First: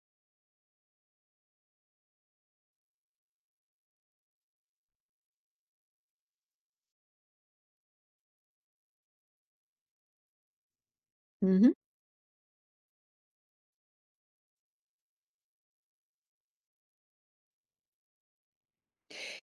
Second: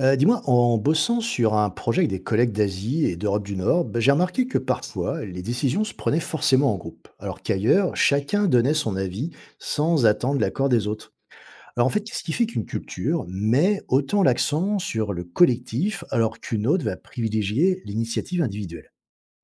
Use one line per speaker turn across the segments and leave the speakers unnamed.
Dis-moi, en bossant sur un projet avec des collègues d'Asie et d'Europe du Nord, ben, j'ai remarqué que parfois, les décisions se prenaient forcément en groupe, alors qu'ailleurs, chacun donnait son avis sans attendre l'accord des autres.
Mmh.
Alors en fait, qu'est-ce qui fait qu'une culture met autant l'accent sur le collectif alors qu'une autre va privilégier l'initiative individuelle?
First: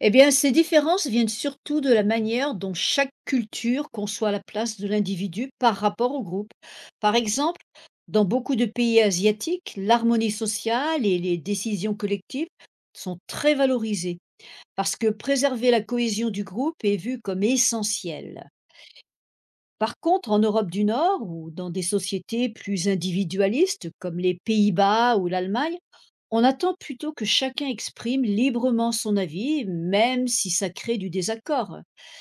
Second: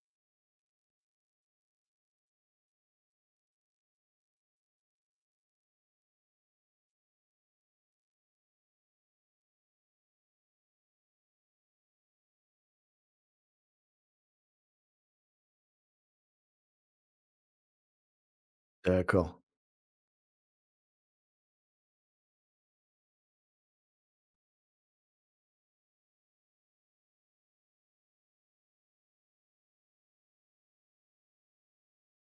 Eh bien, ces différences viennent surtout de la manière dont chaque culture conçoit la place de l'individu par rapport au groupe. Par exemple, dans beaucoup de pays asiatiques, l'harmonie sociale et les décisions collectives sont très valorisées parce que préserver la cohésion du groupe est vu comme essentiel.
D'accord,
Par contre, en Europe du Nord ou dans des sociétés plus individualistes comme les Pays-Bas ou l'Allemagne, on attend plutôt que chacun exprime librement son avis, même si ça crée du désaccord.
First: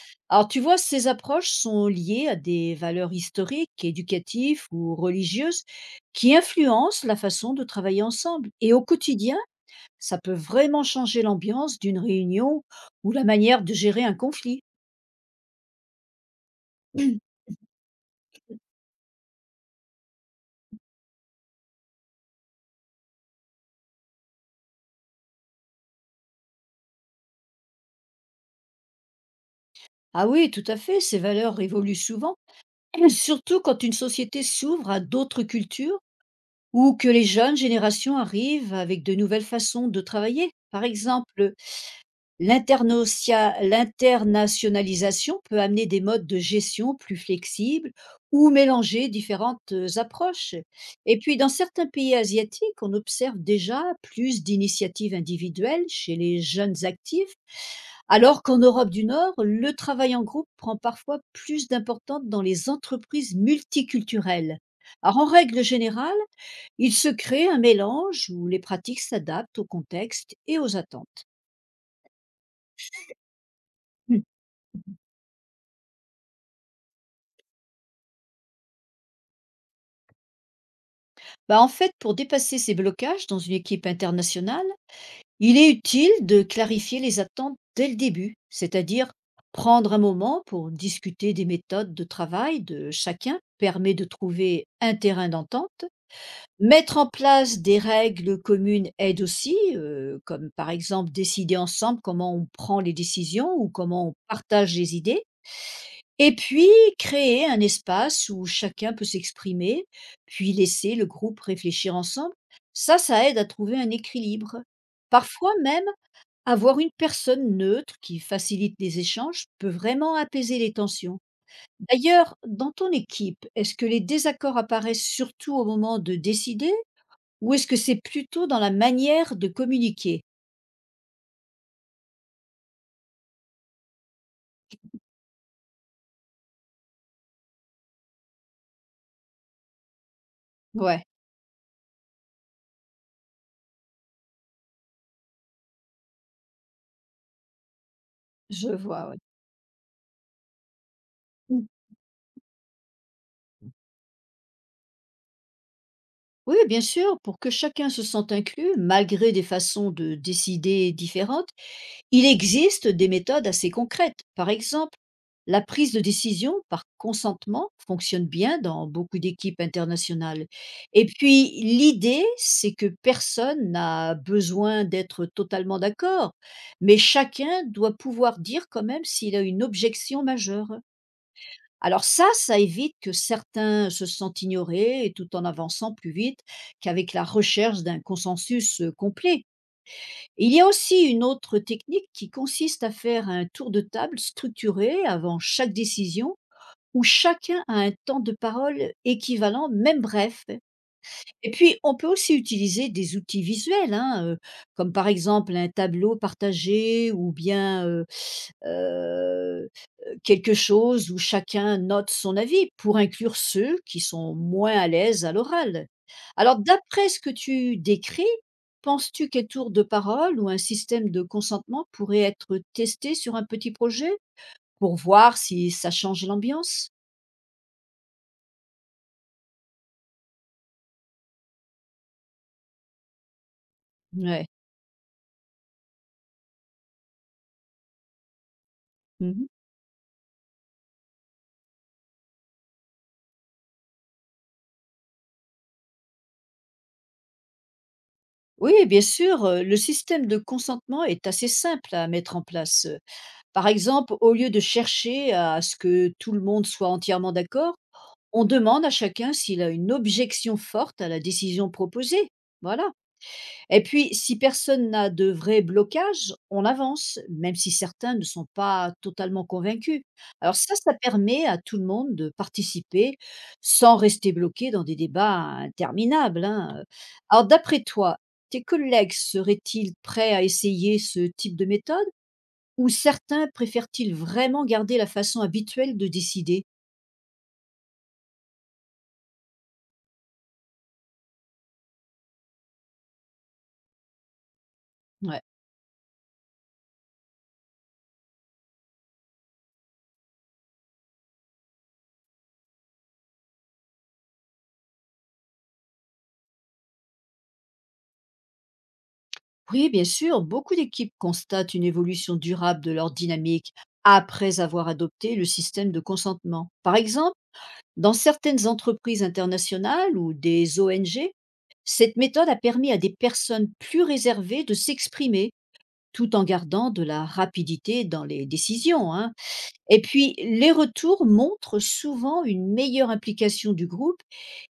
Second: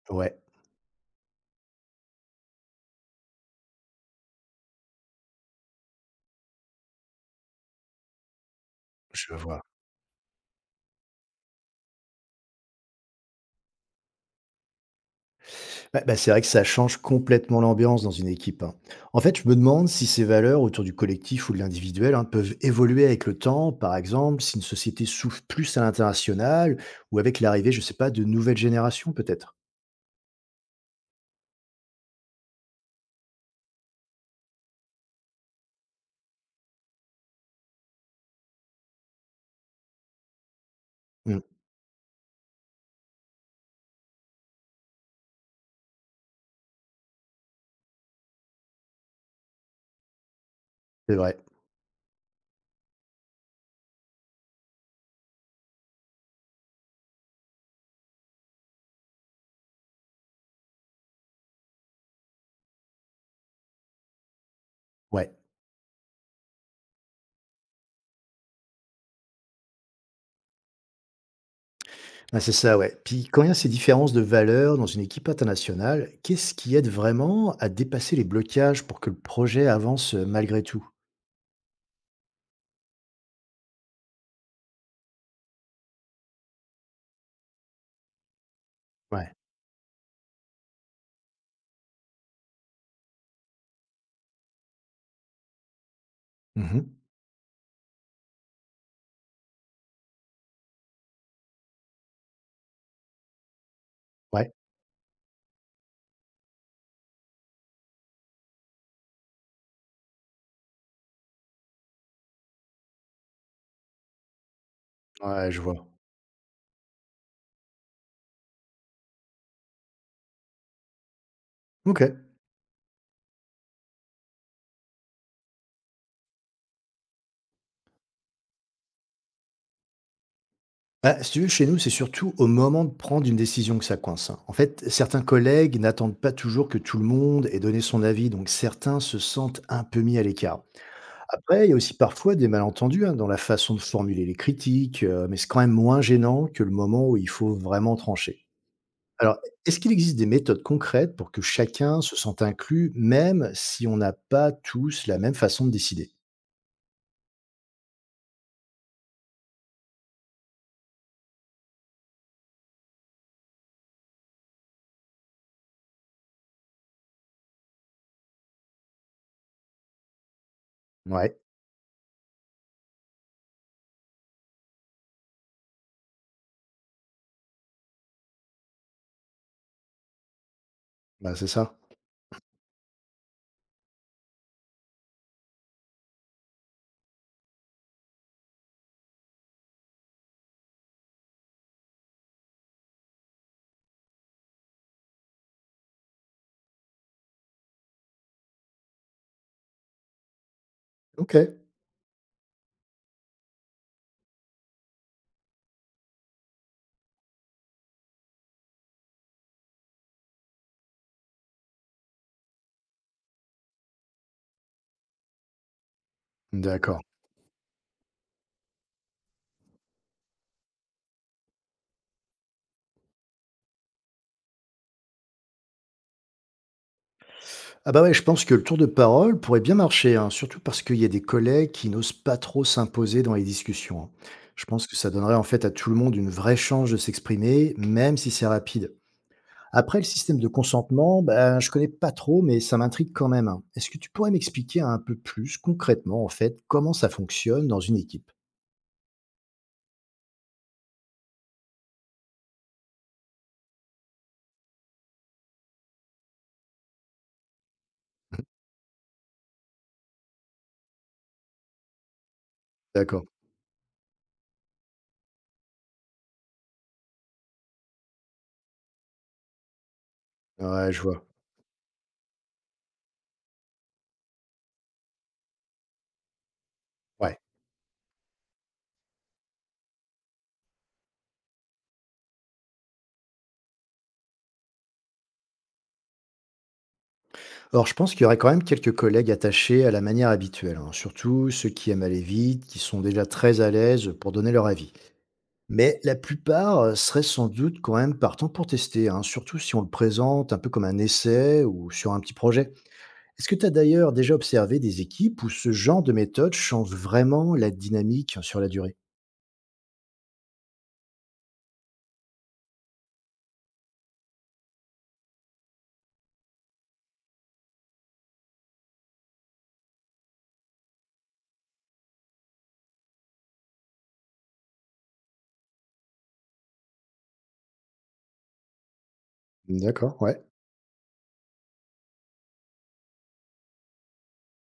ouais,
Alors tu vois, ces approches sont liées à des valeurs historiques, éducatives ou religieuses qui influencent la façon de travailler ensemble. Et au
je
quotidien,
vois.
ça peut vraiment changer l'ambiance d'une réunion ou la manière de gérer un conflit.
Bah, c'est vrai que ça change complètement l'ambiance dans une équipe, hein. En fait, je me demande si ces valeurs autour du collectif ou de l'individuel, hein, peuvent évoluer avec le temps, par exemple, si une société s'ouvre plus à l'international ou avec l'arrivée, je sais pas, de nouvelles générations peut-être?
Ah oui, tout à fait, ces valeurs évoluent souvent, surtout quand une société s'ouvre à d'autres cultures ou que les jeunes générations arrivent avec de nouvelles façons de travailler. Par
Mmh,
exemple, l'internationalisation peut amener des modes de gestion plus flexibles ou mélanger différentes approches.
c'est
Et
vrai,
puis, dans certains pays asiatiques, on observe déjà plus d'initiatives individuelles chez les jeunes actifs alors qu'en Europe du Nord, le travail en groupe prend parfois plus d'importance dans les entreprises multiculturelles. Alors en
ouais.
règle générale, il se crée un mélange où les pratiques s'adaptent au contexte et aux attentes.
Ah, c'est ça, ouais. Puis quand il y a ces différences de
Hmm.
valeurs dans une équipe internationale, qu'est-ce qui aide vraiment à dépasser les blocages pour que le projet avance, malgré tout?
Bah, en fait, pour dépasser ces blocages dans une équipe internationale, il est utile de clarifier les attentes dès le début, c'est-à-dire
Ouais.
prendre un moment pour discuter des méthodes de travail de chacun permet de trouver un terrain d'entente.
Mmh.
Mettre en place des règles communes aide aussi, comme par exemple décider ensemble comment on prend les décisions ou comment on
Ouais,
partage les idées, et puis créer un espace où chacun peut s'exprimer, puis laisser le groupe réfléchir ensemble. Ça aide à trouver un équilibre.
ouais,
Parfois
je
même,
vois.
avoir une personne neutre qui facilite les échanges peut vraiment apaiser les tensions.
OK.
D'ailleurs, dans ton équipe, est-ce que les désaccords apparaissent surtout au moment de décider ou est-ce que c'est plutôt dans la manière de communiquer?
Bah, si tu veux, chez nous, c'est surtout au moment de prendre une décision que ça coince, hein. En fait, certains collègues n'attendent pas toujours que tout le monde ait donné son avis, donc certains se sentent un peu mis à l'écart.
Ouais,
Après, il y a aussi parfois des malentendus, hein, dans la façon de formuler les critiques, mais c'est quand même moins gênant que le moment où il faut vraiment trancher.
je vois, ouais.
Alors, est-ce qu'il existe des méthodes concrètes pour que
Mmh.
chacun se sente inclus, même si on n'a pas tous la même façon de décider?
Oui, oui, bien sûr, pour que chacun se sente inclus, malgré des façons de décider différentes, il existe des méthodes assez concrètes. Par exemple, la prise de décision par consentement fonctionne bien dans beaucoup d'équipes internationales. Et
Ouais,
puis, l'idée, c'est que personne n'a besoin d'être totalement d'accord, mais chacun doit pouvoir dire quand même s'il a une objection majeure.
bah c'est ça.
Alors ça évite que certains se sentent ignorés et tout en avançant plus vite qu'avec la recherche d'un consensus complet. Il y a aussi une autre technique qui consiste à faire un tour de table structuré avant chaque décision où chacun a un temps de parole équivalent, même bref,
Ok,
et puis, on peut aussi utiliser des outils visuels, hein, comme par exemple un tableau partagé ou bien, heu, quelque chose où chacun note son avis pour inclure ceux qui sont moins à l'aise à l'oral. Alors,
d'accord.
d'après ce que tu décris, penses-tu qu'un tour de parole ou un système de consentement pourrait être testé sur un petit projet? Pour voir si ça change l'ambiance?
Ah bah ouais, je pense que le tour de parole pourrait bien marcher, hein, surtout parce qu'il y a des collègues qui n'osent pas trop s'imposer dans les discussions, hein.
Ouais.
Je pense que ça donnerait en fait à tout le monde une vraie chance de s'exprimer, même si c'est rapide.
Mmh.
Après, le système de consentement, ben, je connais pas trop, mais ça m'intrigue quand même, hein. Est-ce que tu pourrais m'expliquer un peu plus concrètement, en fait, comment ça fonctionne dans une équipe?
Oui, bien sûr, le système de consentement est assez simple à mettre en place. Par exemple, au lieu de chercher à ce que tout le monde soit entièrement d'accord, on demande à chacun s'il a une objection forte à la décision proposée. Voilà.
D'accord.
Et puis, si personne n'a de vrai blocage, on avance, même si certains ne sont pas totalement convaincus. Alors ça,
Ouais,
ça
je vois.
permet à tout le monde de participer sans rester bloqué dans des débats interminables, hein.
Ouais.
Alors d'après toi, tes collègues seraient-ils prêts à essayer ce type de méthode ou certains préfèrent-ils vraiment garder la façon habituelle de décider?
Or, je pense qu'il y aurait quand même quelques collègues attachés à la manière habituelle, hein, surtout ceux qui aiment aller vite, qui sont déjà très à l'aise pour donner leur avis. Mais la plupart, seraient sans doute quand même partants pour tester, hein, surtout si on le présente un peu comme un essai ou sur un petit projet. Est-ce que tu as d'ailleurs déjà observé des équipes où ce genre de méthode change vraiment la dynamique sur la durée?
Oui, bien sûr, beaucoup d'équipes constatent une évolution durable de leur dynamique après avoir adopté le système de consentement. Par exemple, dans certaines entreprises internationales ou des ONG, cette méthode a permis à des personnes plus réservées de s'exprimer tout en gardant de la rapidité dans les décisions, hein. Et
D'accord,
puis,
ouais.
les retours montrent souvent une meilleure implication du groupe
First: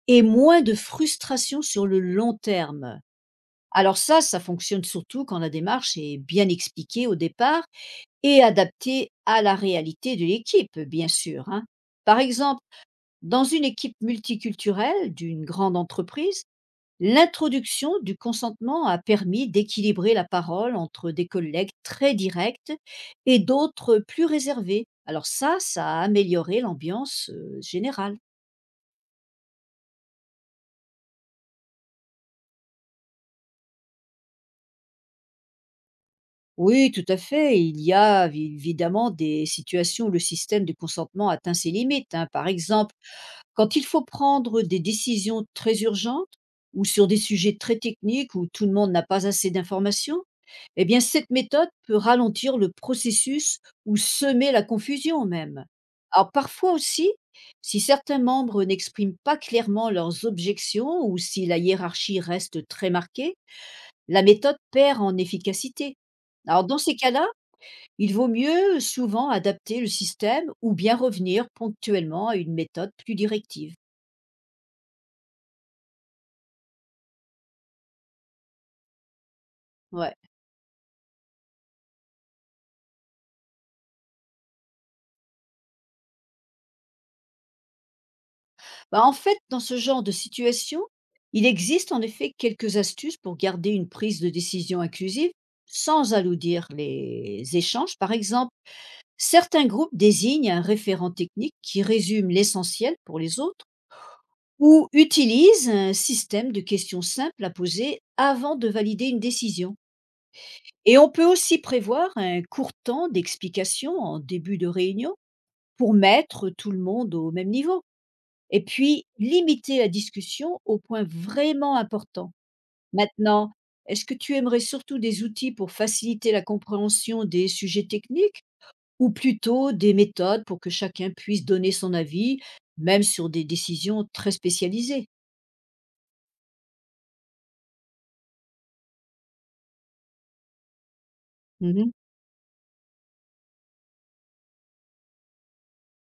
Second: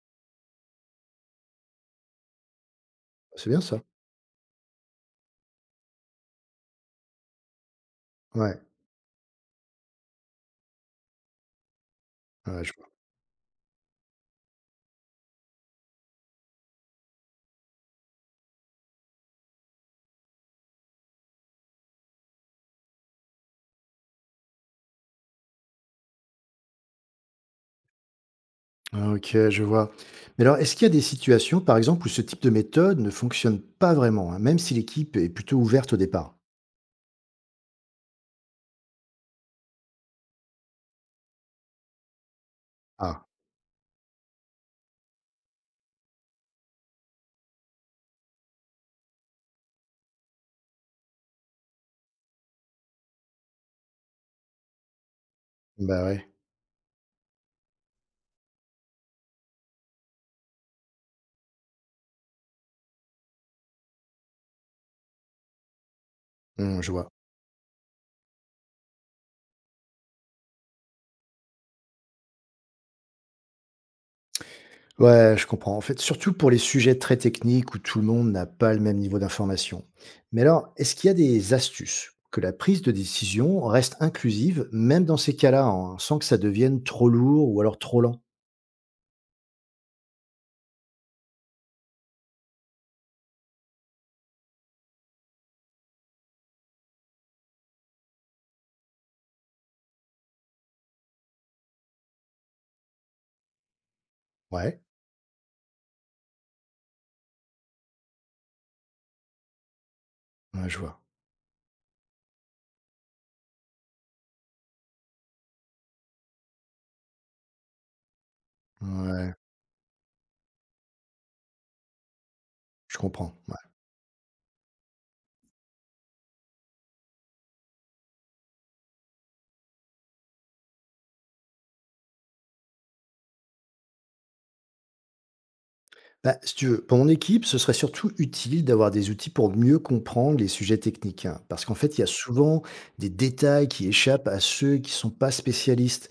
et moins de frustration sur le long terme.
C'est bien ça.
Alors ça fonctionne surtout quand la démarche est bien expliquée au départ et
Ouais,
adaptée à la réalité de l'équipe, bien sûr, hein. Par exemple,
ouais, je vois.
dans une équipe multiculturelle d'une grande entreprise, l'introduction du consentement a permis d'équilibrer la parole entre des collègues très directs et d'autres plus réservés. Alors ça a amélioré l'ambiance générale.
OK, je vois. Mais alors, est-ce qu'il y a des situations, par exemple, où ce type de méthode ne fonctionne pas vraiment, hein, même si l'équipe est plutôt ouverte au départ?
Oui, tout à fait. Il y a évidemment des situations où le système de consentement atteint ses limites, hein. Par exemple,
Ah,
quand il faut prendre des décisions très urgentes ou sur des sujets très techniques où tout le monde n'a pas assez d'informations, eh bien cette méthode peut ralentir le processus ou semer la confusion même.
bah, ouais.
Alors parfois aussi, si certains membres n'expriment pas clairement leurs objections ou si la hiérarchie reste très marquée, la méthode perd en efficacité. Alors dans
Mmh, je
ces
vois.
cas-là, il vaut mieux souvent adapter le système ou bien revenir ponctuellement à une méthode plus directive.
Ouais, je comprends. En fait, surtout pour les sujets très techniques où tout le monde n'a pas le même niveau d'information.
Ouais.
Mais alors, est-ce qu'il y a des astuces que la prise de décision reste inclusive, même dans ces cas-là, hein, sans que ça devienne trop lourd ou alors trop lent?
Bah, en fait, dans ce genre de situation, il existe en effet quelques astuces pour garder une prise de décision inclusive sans alourdir les échanges. Par exemple, certains groupes désignent un référent technique qui résume l'essentiel pour les autres
Ouais,
ou utilisent un système de questions simples à poser avant de valider une décision.
ouais, je
Et
vois.
on peut aussi prévoir un court temps d'explication en début de réunion pour mettre tout le monde au même niveau. Et puis,
Ouais,
limiter la discussion aux points vraiment importants.
je comprends,
Maintenant,
ouais.
est-ce que tu aimerais surtout des outils pour faciliter la compréhension des sujets techniques ou plutôt des méthodes pour que chacun puisse donner son avis, même sur des décisions très spécialisées?
Bah, si tu veux, pour mon équipe, ce serait surtout utile d'avoir des outils pour mieux comprendre les sujets techniques, hein, parce qu'en
Mhm.
fait, il y a souvent des détails qui échappent à ceux qui ne sont pas spécialistes.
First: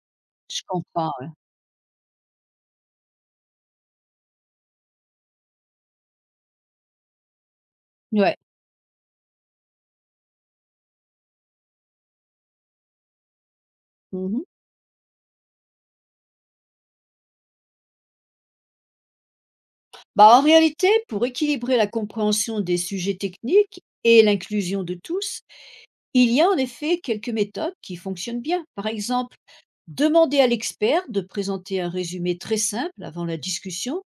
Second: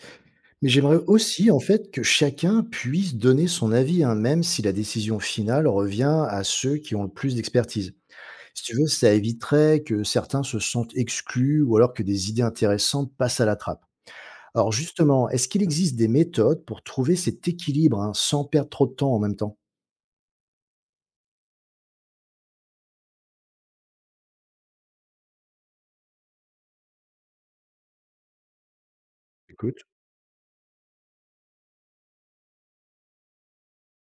Je
Mais j'aimerais
comprends. Ouais.
aussi, en fait, que chacun puisse donner son avis, hein, même si la décision finale revient à ceux qui ont le plus d'expertise.
Ouais.
Si tu veux, ça éviterait que certains se sentent exclus ou alors que des idées intéressantes passent à la trappe.
Mhm.
Alors justement, est-ce qu'il existe des méthodes pour trouver cet équilibre, hein, sans perdre trop de temps en même temps?
Bah, en réalité, pour équilibrer la compréhension des sujets techniques et l'inclusion de tous, il y a en effet quelques méthodes qui fonctionnent bien. Par exemple,
Écoute.
demander à l'expert de présenter un résumé très simple avant la discussion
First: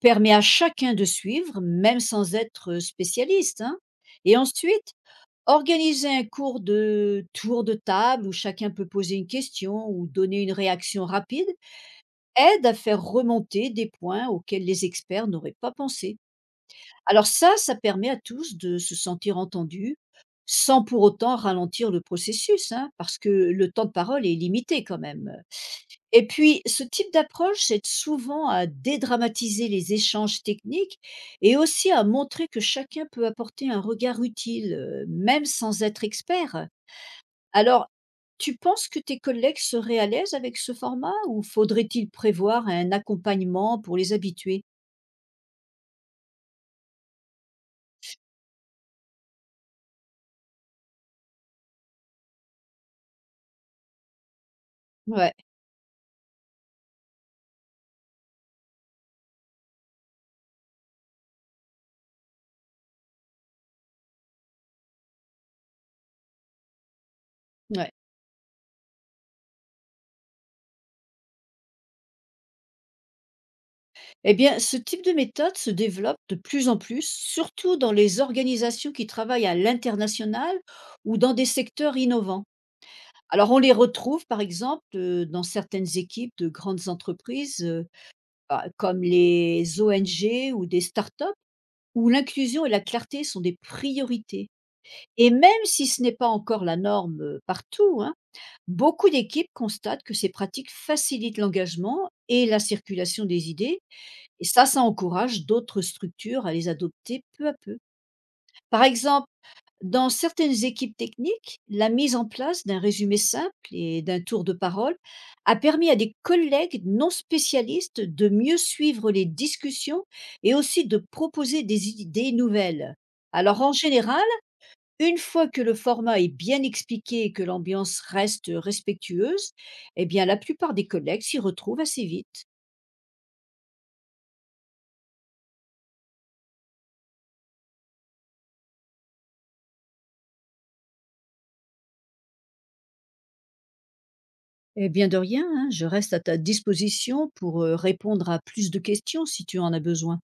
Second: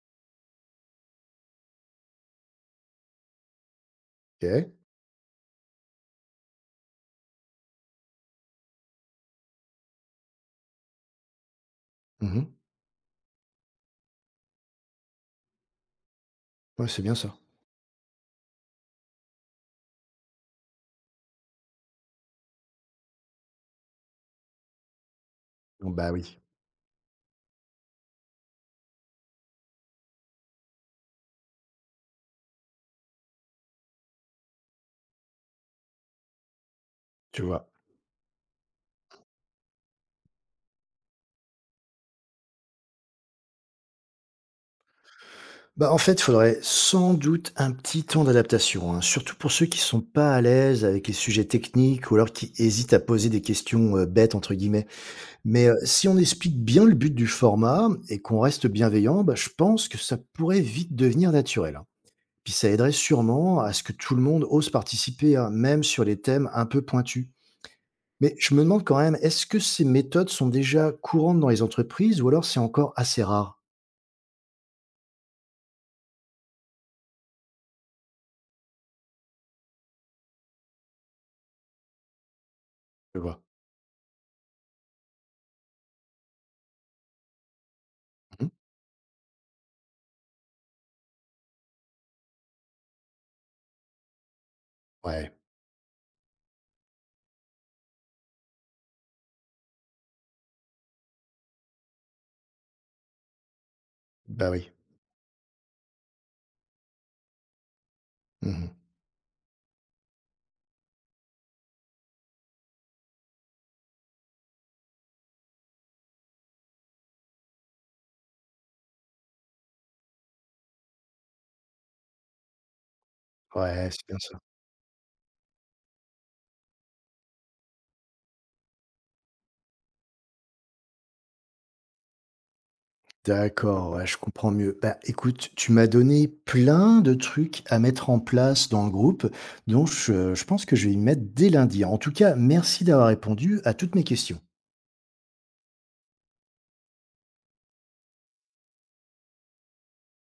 permet à chacun de suivre, même sans être spécialiste, hein. Et
Ok.
ensuite, organiser un cours de tour de table où chacun peut poser une question ou donner une réaction rapide
Mhm.
aide à faire remonter des points auxquels les experts n'auraient pas pensé.
Ouais, c'est bien
Alors
ça.
ça permet à tous de se sentir entendus, sans pour autant ralentir le processus, hein, parce que le temps de parole est limité quand même.
Bon, bah
Et
oui,
puis, ce type d'approche aide souvent à dédramatiser les échanges techniques et aussi à montrer que chacun peut apporter un regard utile, même sans être expert.
tu vois.
Alors, tu penses que tes collègues seraient à l'aise avec ce format ou faudrait-il prévoir un accompagnement pour les habituer?
Bah, en fait, il faudrait sans doute un petit temps d'adaptation, hein, surtout pour ceux qui sont pas à l'aise avec les sujets techniques ou alors qui hésitent à poser des questions bêtes entre guillemets.
Ouais,
Mais si on explique bien le but du format et qu'on reste bienveillant, bah, je pense que ça pourrait vite devenir naturel, hein. Puis ça aiderait sûrement à ce que tout le monde ose participer, hein, même sur les thèmes un peu pointus.
ouais.
Mais je me demande quand même, est-ce que ces méthodes sont déjà courantes dans les entreprises ou alors c'est encore assez rare?
Eh bien, ce type de méthode se développe de plus en plus, surtout dans les organisations qui travaillent à l'international ou dans des secteurs innovants.
Je vois.
Alors, on les retrouve, par exemple, dans certaines équipes de grandes entreprises,
Mhm.
comme les ONG ou des startups, où l'inclusion et la clarté sont des priorités. Et
Ouais,
même si ce n'est pas encore la norme partout, hein, beaucoup d'équipes constatent que ces pratiques facilitent l'engagement et la circulation des idées et
bah
ça,
oui.
ça encourage d'autres structures à les adopter peu à peu.
Mhm.
Par exemple, dans certaines équipes techniques, la mise en place d'un résumé simple et d'un tour de parole a permis à des collègues non spécialistes de mieux suivre les discussions et aussi de proposer des idées nouvelles. Alors en
Ouais, c'est bien
général,
ça.
une fois que le format est bien expliqué et que l'ambiance reste respectueuse, eh bien la plupart des collègues s'y retrouvent assez vite.
D'accord, ouais, je comprends mieux. Bah, écoute, tu m'as donné plein de trucs à mettre en place dans le groupe, donc je pense que je vais y mettre dès lundi. En tout cas, merci d'avoir répondu à toutes mes questions.
Eh bien de rien, hein, je reste à ta disposition pour, répondre à plus de questions si tu en as besoin.